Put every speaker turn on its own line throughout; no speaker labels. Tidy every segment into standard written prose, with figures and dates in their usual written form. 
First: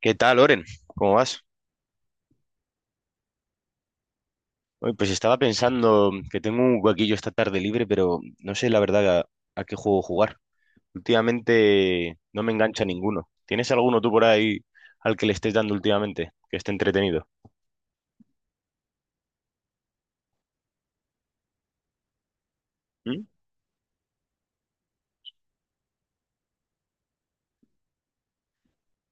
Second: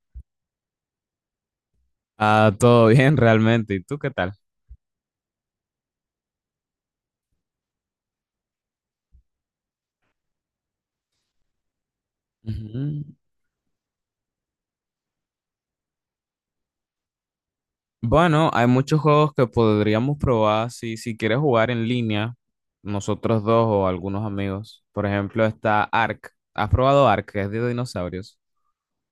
¿Qué tal, Oren? ¿Cómo vas?
Ah, todo bien realmente. ¿Y tú qué tal?
Oye, pues estaba pensando que tengo un huequillo esta tarde libre, pero no sé la verdad a qué juego jugar. Últimamente no me engancha
Ujú.
ninguno. ¿Tienes alguno tú por ahí al que le estés dando últimamente, que esté entretenido?
Bueno, hay muchos juegos que podríamos probar si quieres jugar en línea,
¿Mm?
nosotros dos o algunos amigos. Por ejemplo, está Ark. ¿Has probado Ark? Que es de dinosaurios.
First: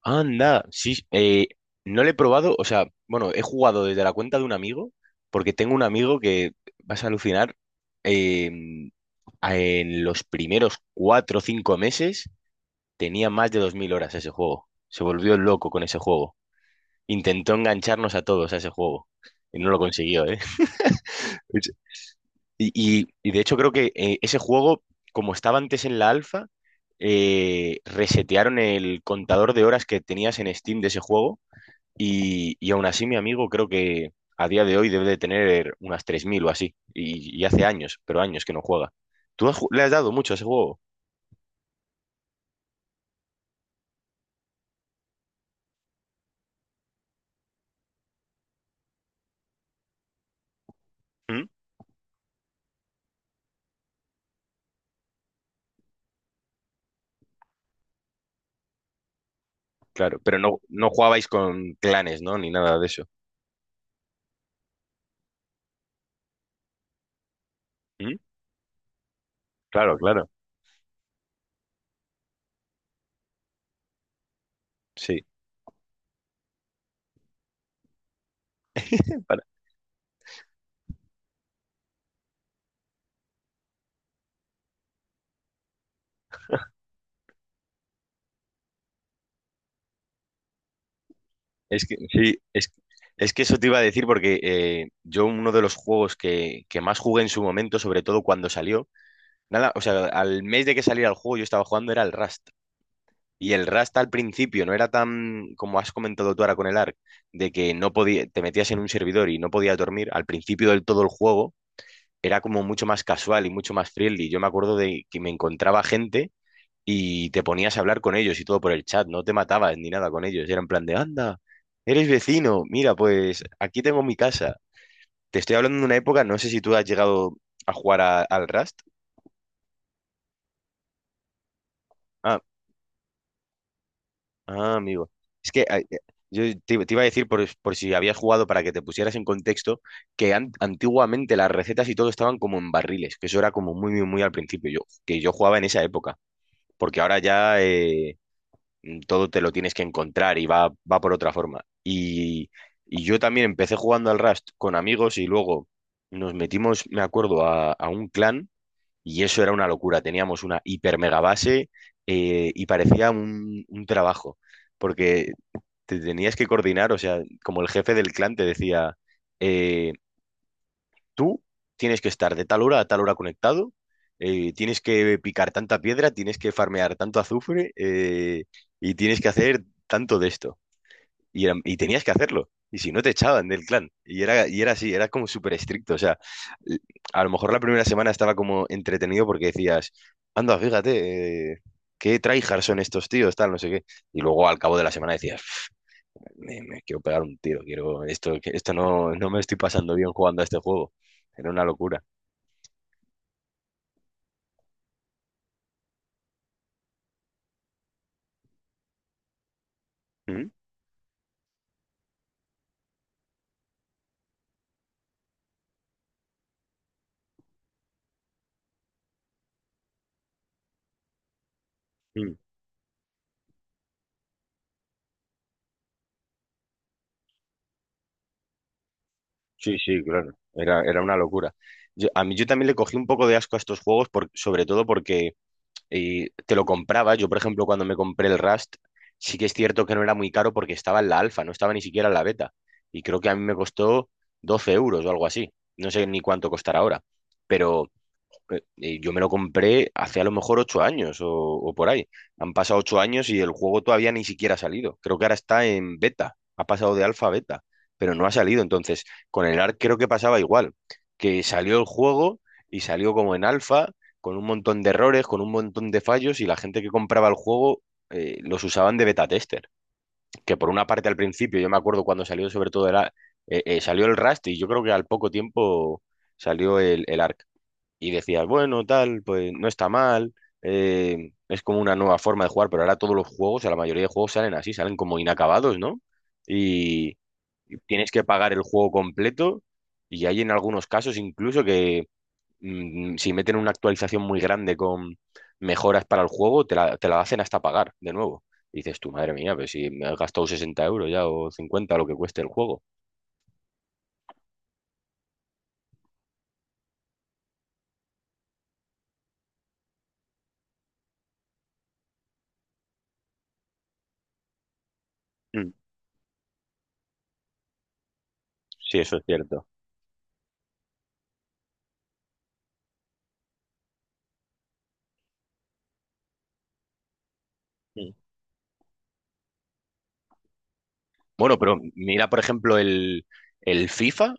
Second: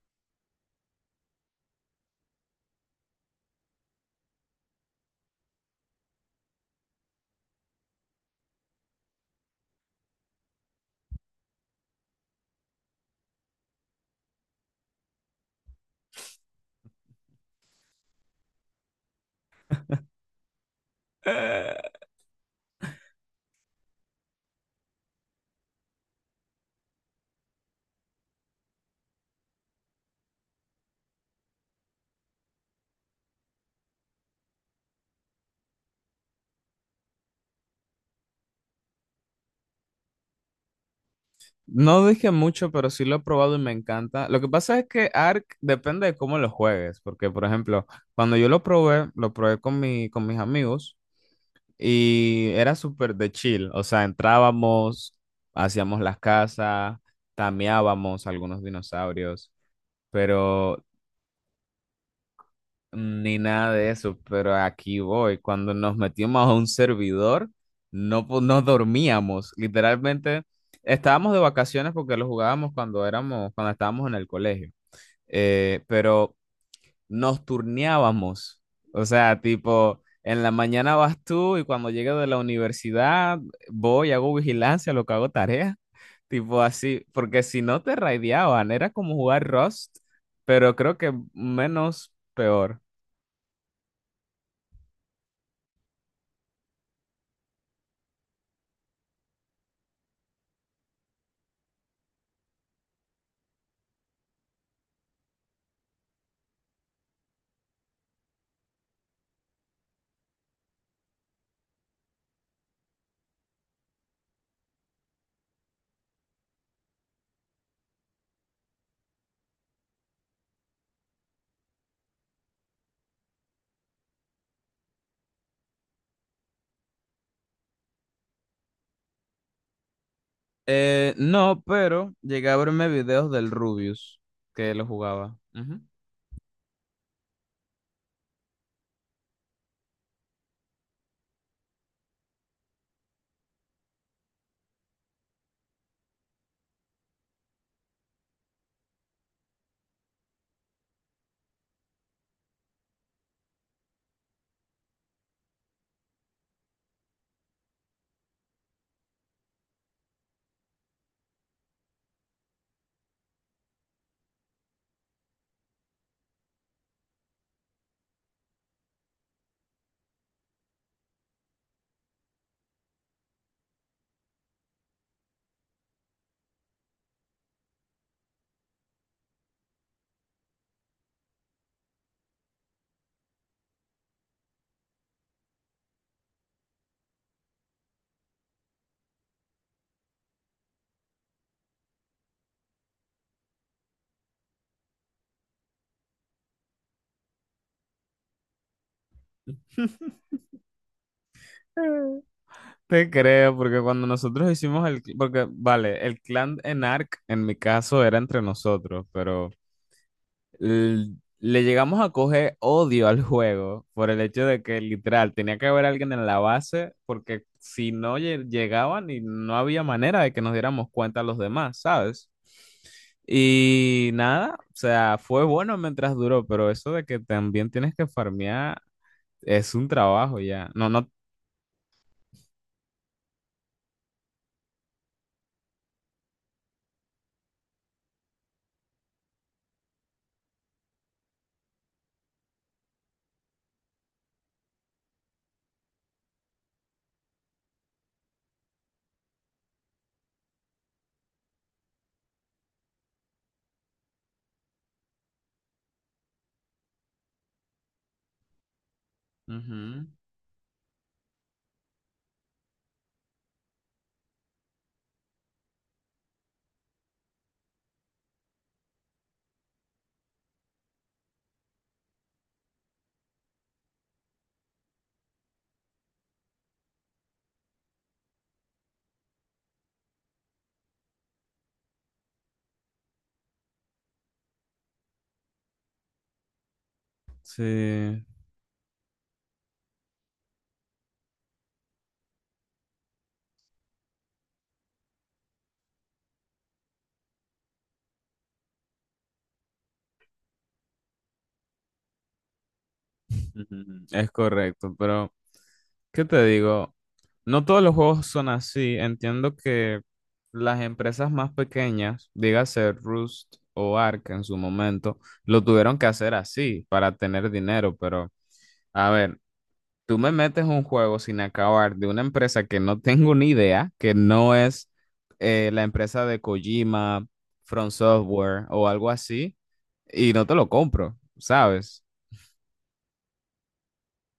Anda, sí, no le he probado, o sea, bueno, he jugado desde la cuenta de un amigo, porque tengo un amigo que vas a alucinar, eh, en los primeros 4 o 5 meses tenía más de 2000 horas ese juego. Se volvió loco con ese juego. Intentó engancharnos a todos a ese juego. Y no lo consiguió, ¿eh?
Eh,
Y de hecho creo que ese juego, como estaba antes en la alfa, resetearon el contador de horas que tenías en Steam de ese juego. Y aún así mi amigo creo que a día de hoy debe de tener unas 3000 o así. Y hace años, pero años que no juega. Le has dado mucho a ese juego?
No dije mucho, pero sí lo he probado y me encanta. Lo que pasa es que Ark depende de cómo lo juegues, porque por ejemplo, cuando yo lo probé con con mis amigos.
¿Mm?
Y era súper de chill, o sea, entrábamos, hacíamos las casas, tameábamos algunos dinosaurios,
Claro, pero no,
pero
no jugabais con clanes, ¿no? Ni nada de eso.
ni nada de eso, pero aquí voy, cuando nos metimos a un servidor,
¿Mm?
no, no dormíamos,
Claro, claro,
literalmente estábamos de vacaciones porque lo jugábamos cuando éramos, cuando estábamos en el colegio,
sí.
pero nos turneábamos. O sea,
Para-
tipo, en la mañana vas tú y cuando llegue de la universidad voy, hago vigilancia, lo que hago tarea. Tipo así, porque si no te raideaban, era como jugar Rust, pero creo que
es que,
menos
sí, es,
peor.
es que eso te iba a decir porque yo, uno de los juegos que más jugué en su momento, sobre todo cuando salió, nada, o sea, al mes de que saliera el juego yo estaba jugando era el Rust. Y el Rust al principio no era tan, como has comentado tú ahora con el Ark, de que no podía, te metías en un servidor y no podías dormir. Al principio del todo el juego era como mucho más casual y mucho más friendly. Yo me acuerdo de que me encontraba gente y te ponías a hablar con ellos y todo por el chat, no te matabas ni nada con ellos, era en plan de, anda, eres vecino, mira, pues aquí tengo mi casa. Te estoy hablando de una época, no sé si tú has llegado a jugar al Rust.
No, pero
Ah,
llegué a verme videos del Rubius, que
ah,
lo
amigo.
jugaba.
Es que
Ujú.
yo, te iba a decir, por si habías jugado para que te pusieras en contexto, que antiguamente las recetas y todo estaban como en barriles, que eso era como muy, muy, muy al principio, yo, que yo jugaba en esa época, porque ahora ya todo te lo tienes que encontrar y va por otra forma. Y yo también empecé jugando al Rust con amigos y luego nos metimos, me acuerdo, a un clan y eso era una locura. Teníamos una hiper mega base, y parecía un trabajo, porque te tenías que coordinar, o sea, como el jefe del clan te decía, eh, tú tienes que estar de tal hora a tal hora conectado, tienes que picar tanta piedra, tienes que farmear tanto azufre, y tienes que hacer tanto de esto. Y tenías que hacerlo. Y si no, te echaban del clan. Y era así, era como súper estricto. O sea, l- a lo mejor la primera semana estaba como entretenido porque decías, anda, fíjate, qué tryhards son estos tíos, tal, no sé qué. Y luego al cabo de la semana decías, me quiero pegar un tiro, quiero, esto, esto no me estoy pasando bien jugando a este juego. Era una locura.
Te creo, porque cuando nosotros hicimos porque vale, el clan en Ark en mi caso era entre nosotros, pero
¿Mm?
le llegamos a coger odio al juego por el hecho de que literal tenía que haber alguien en la base porque si no llegaban y no había manera de que nos diéramos cuenta los demás, ¿sabes?
Mm.
Y nada, o sea, fue bueno mientras duró, pero eso de que también tienes que farmear es
Sí,
un
sí, claro.
trabajo ya.
Era,
No,
era
no.
una locura. Yo, a mí yo también le cogí un poco de asco a estos juegos, sobre todo porque te lo compraba. Yo, por ejemplo, cuando me compré el Rust, sí que es cierto que no era muy caro porque estaba en la alfa, no estaba ni siquiera en la beta. Y creo que a mí me costó 12 euros o algo así. No sé ni cuánto costará ahora. Pero yo me lo compré hace a lo mejor 8 años o por ahí. Han pasado 8 años y el juego todavía ni siquiera ha salido. Creo que ahora está en beta, ha pasado de alfa a beta, pero no ha salido. Entonces, con el ARC creo
Ujú.
que pasaba igual, que salió el juego y salió como en alfa, con un montón de errores, con un montón de fallos y la gente que compraba el juego, los usaban de beta tester, que por una parte al principio, yo me acuerdo cuando salió sobre todo salió el Rust y yo creo que al poco tiempo salió el Ark y decías, bueno, tal, pues no está mal, es como una nueva forma de jugar, pero ahora todos los juegos, o la mayoría de juegos salen así, salen como inacabados, ¿no? Y tienes que
Sí,
pagar el juego completo y hay en algunos casos incluso que, si meten una actualización muy grande con mejoras para el juego, te la hacen hasta pagar de nuevo. Y dices tú, madre mía, pues si me has gastado 60 euros ya o 50, lo que cueste el juego.
ujú, es correcto, pero ¿qué te digo? No todos los juegos son así. Entiendo que las empresas más pequeñas, dígase Rust o Ark en su momento, lo
Mm.
tuvieron que hacer así para tener dinero. Pero,
Sí,
a
eso es
ver,
cierto.
tú me metes un juego sin acabar de una empresa que no tengo ni idea, que no es la empresa de Kojima, From Software o algo así, y no te lo compro,
Bueno, pero
¿sabes?
mira, por ejemplo, el FIFA.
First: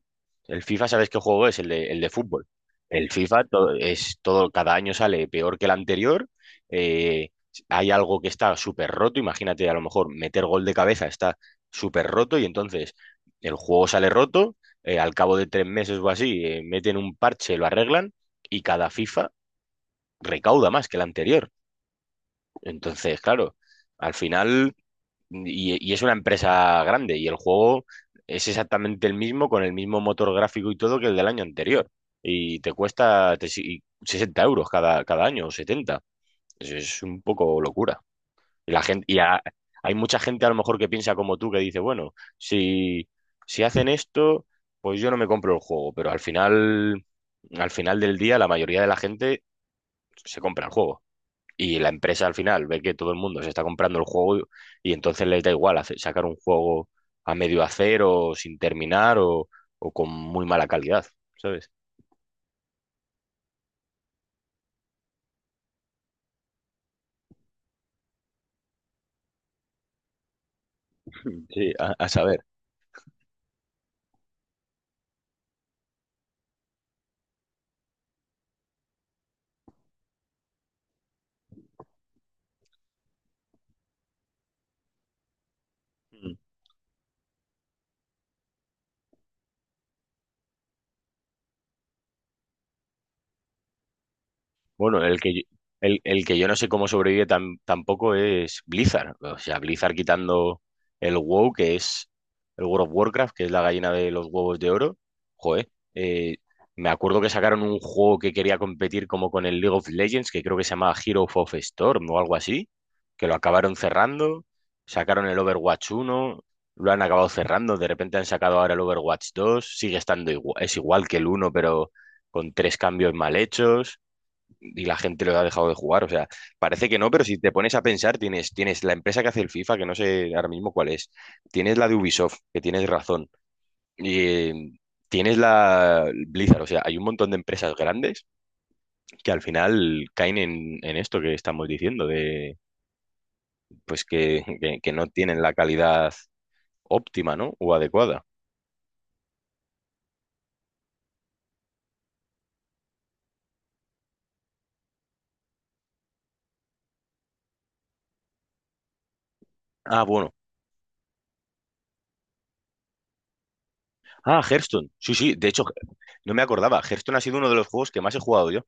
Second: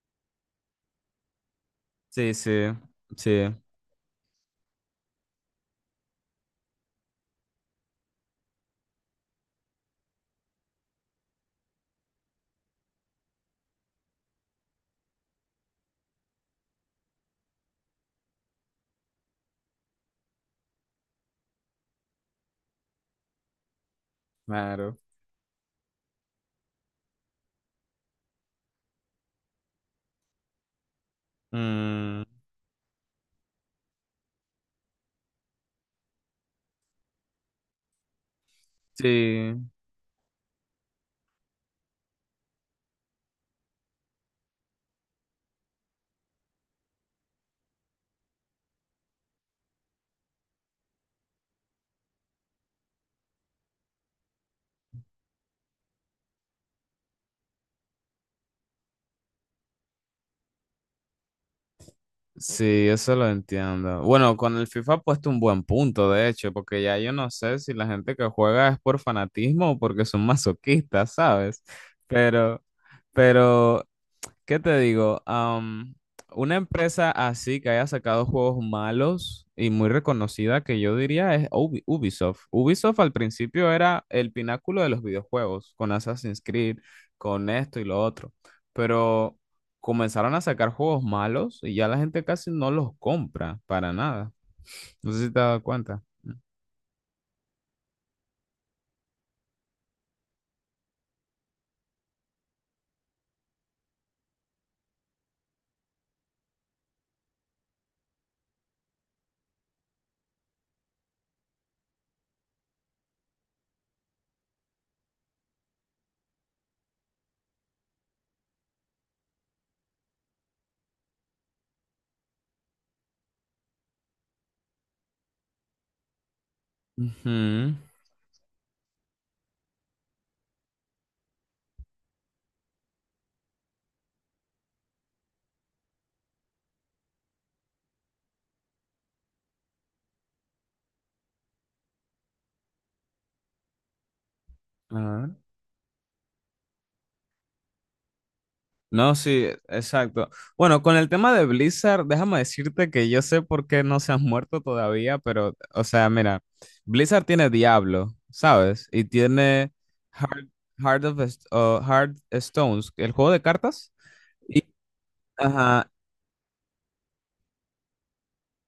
El FIFA ¿sabes qué juego es? El de
Sí,
fútbol.
sí,
El FIFA
sí,
es todo, cada año sale peor que el anterior. eh, hay algo que está súper roto. Imagínate, a lo mejor meter gol de cabeza está súper roto y entonces el juego sale roto. Al cabo de 3 meses o así, meten un parche, lo arreglan y cada FIFA recauda más que el anterior. Entonces, claro, al final.
claro.
Y es una empresa grande y el juego es exactamente el mismo, con el mismo motor gráfico y todo que el del año anterior.
Mm,
Y te cuesta 60 euros cada, cada año o 70. Es un poco locura. Y la gente,
sí.
hay mucha gente a lo mejor que piensa como tú, que dice, bueno, si hacen esto, pues yo no me compro el juego. Pero al final del día, la mayoría de la gente se compra el juego. Y la empresa al final ve que todo el mundo se está comprando el juego y entonces les da igual sacar un juego a medio hacer o sin terminar o con muy mala calidad, ¿sabes?
Sí, eso lo entiendo. Bueno, con el FIFA ha puesto un buen punto, de hecho, porque ya yo no sé si la gente que juega es por fanatismo o porque son masoquistas, ¿sabes?
Sí, a saber.
Pero, pero ¿qué te digo? Una empresa así que haya sacado juegos malos y muy reconocida que yo diría es Ubisoft. Ubisoft al principio era el pináculo de los videojuegos, con Assassin's Creed, con esto y lo otro, pero comenzaron a sacar juegos malos y ya la gente casi no los compra para nada.
Bueno,
No
el
sé si
que,
te
yo-
has dado
el,
cuenta.
el que yo no sé cómo sobrevive tampoco es Blizzard. O sea, Blizzard quitando el WoW, que es el World of Warcraft, que es la gallina de los huevos de oro. Joder, me acuerdo que sacaron un juego que quería competir como con el League of Legends, que creo que se llamaba Hero of Storm o algo así, que lo acabaron cerrando. Sacaron el Overwatch uno, lo han acabado cerrando. De repente han sacado ahora el Overwatch 2. Sigue estando igual, es igual que el uno, pero con tres cambios mal hechos y la gente lo ha dejado de jugar. O sea, parece que no, pero si te
Ujú.
pones a pensar, tienes la empresa que hace el FIFA, que no sé ahora mismo cuál es, tienes la de Ubisoft, que tienes razón, y tienes la Blizzard. O sea, hay un montón de empresas grandes que al final caen en esto que estamos diciendo, de pues que no tienen la calidad óptima, ¿no? O adecuada.
No, sí, exacto. Bueno, con el tema de Blizzard, déjame decirte que yo sé por qué no se han muerto todavía, pero, o sea, mira, Blizzard tiene Diablo, ¿sabes? Y tiene
Ah, bueno.
Heart, o Heart Stones, el juego de cartas.
Ah,
Y,
Hearthstone. Sí, sí. De hecho,
ajá,
no me acordaba. Hearthstone ha sido uno de los juegos que más he jugado yo.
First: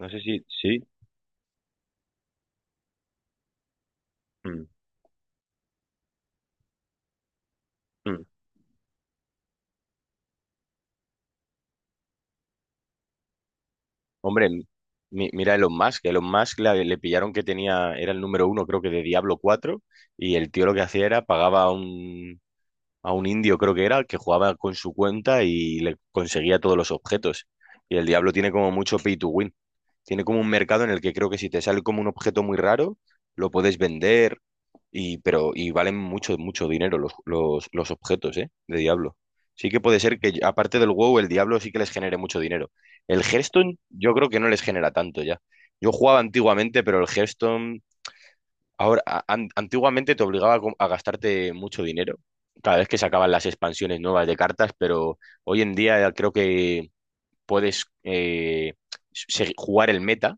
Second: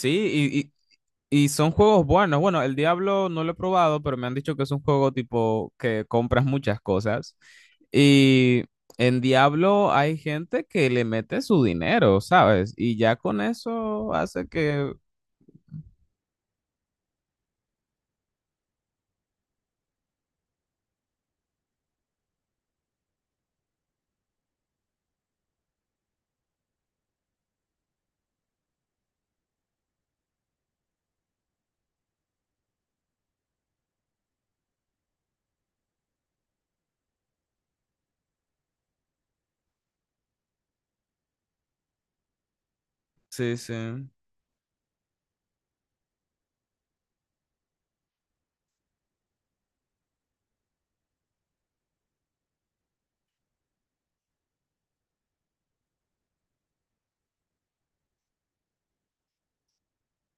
No sé si... Sí.
y son juegos buenos. Bueno, el Diablo no lo he probado, pero me han dicho que
Mm,
es un juego tipo que compras muchas cosas.
mm.
Y en Diablo hay gente que le mete su dinero, ¿sabes? Y ya con eso hace
Hombre,
que...
mira Elon Musk. Elon Musk le pillaron que tenía, era el número uno, creo que de Diablo 4. Y el tío lo que hacía era pagaba a un indio, creo que era, que jugaba con su cuenta y le conseguía todos los objetos. Y el Diablo tiene como mucho pay to win. Tiene como un mercado en el que creo que si te sale como un objeto muy raro, lo puedes vender y, pero, y valen mucho, mucho dinero los objetos, ¿eh? De Diablo. Sí que puede ser que, aparte del WoW, el Diablo sí que les genere mucho dinero. El
Sí, sí.
Hearthstone yo creo que no les genera tanto ya. Yo jugaba antiguamente, pero el Hearthstone... Ahora, antiguamente te obligaba a gastarte mucho dinero cada vez que sacaban las expansiones nuevas de cartas, pero hoy en día creo que puedes jugar el meta,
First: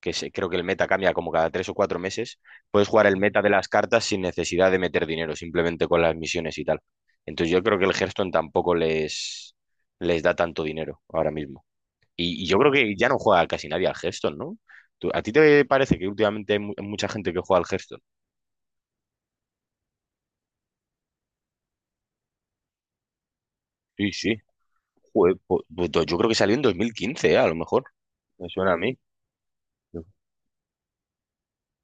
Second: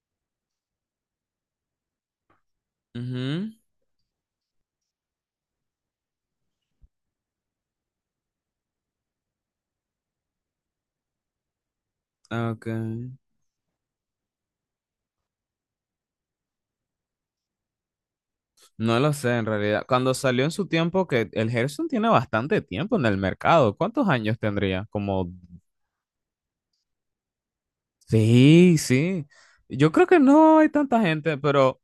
que creo que el meta cambia como cada 3 o 4 meses, puedes jugar el meta de
Ujú.
las cartas sin necesidad de meter dinero, simplemente con las misiones y tal. Entonces yo creo que el Hearthstone tampoco les da tanto dinero ahora mismo. Y yo
Ok.
creo que ya no juega casi nadie al Hearthstone, ¿no? A ti te parece que últimamente hay mucha gente que juega al Hearthstone?
No lo sé en realidad. Cuando salió en su tiempo, que el Hearthstone tiene bastante tiempo en el mercado.
Sí,
¿Cuántos
sí.
años tendría? Como
Joder, pues yo creo que salió en 2015, a lo mejor. Me suena a
sí,
mí.
sí. Yo creo que no hay tanta gente, pero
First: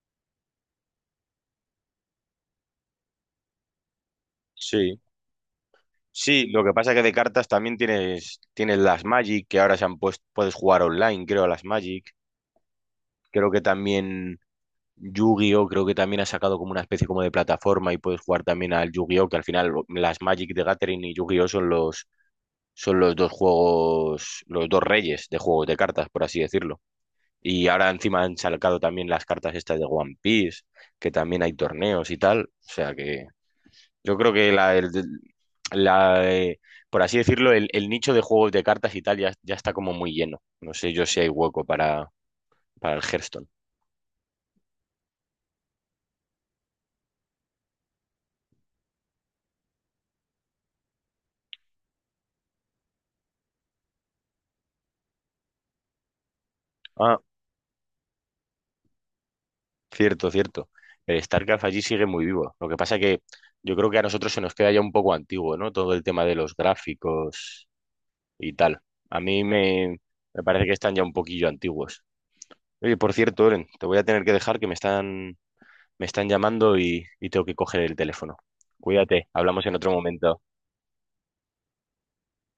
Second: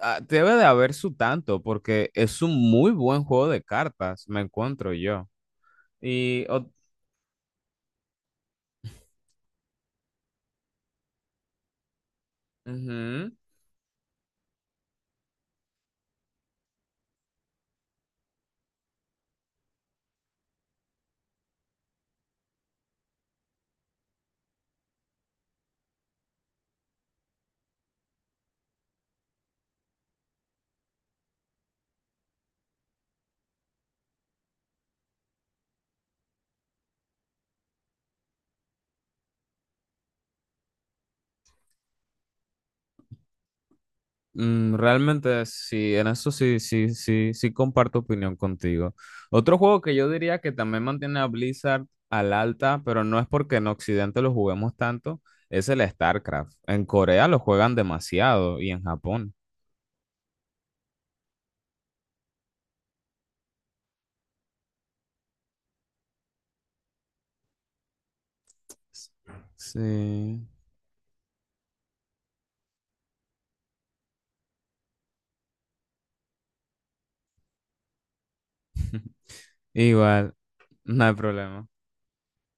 debe de haber su tanto, porque es un muy buen juego de cartas, me encuentro
Sí.
yo. Y
Sí, lo que pasa es que de cartas también tienes, las Magic, que ahora se han puesto, puedes jugar online, creo, a las Magic.
ujú.
Creo que también Yu-Gi-Oh! Creo que también ha sacado como una especie como de plataforma y puedes jugar también al Yu-Gi-Oh!, que al final las Magic de Gathering y Yu-Gi-Oh! son los dos juegos, los dos reyes de juegos de cartas, por así decirlo. Y ahora encima han sacado también las cartas estas de One Piece, que también hay torneos y tal. O sea que yo creo que la, eh, por así decirlo, el nicho de juegos de cartas y tal ya, está como muy lleno. No sé yo si hay hueco para el Hearthstone.
Mm, realmente sí, en eso sí, sí, sí, sí comparto opinión contigo. Otro juego que yo diría que también mantiene a Blizzard al alta, pero no es porque en Occidente lo juguemos tanto, es el StarCraft. En
Ah,
Corea lo juegan demasiado y en Japón.
cierto, cierto. El StarCraft allí sigue muy vivo. Lo que pasa que yo creo que a nosotros se nos queda ya un poco antiguo, ¿no? Todo el tema de los gráficos y tal. A mí me,
Sí.
me parece que están ya un poquillo antiguos. Oye, por cierto, Oren, te voy a tener que dejar que me están llamando y tengo que coger el teléfono. Cuídate, hablamos en otro
Igual.
momento.
No hay problema.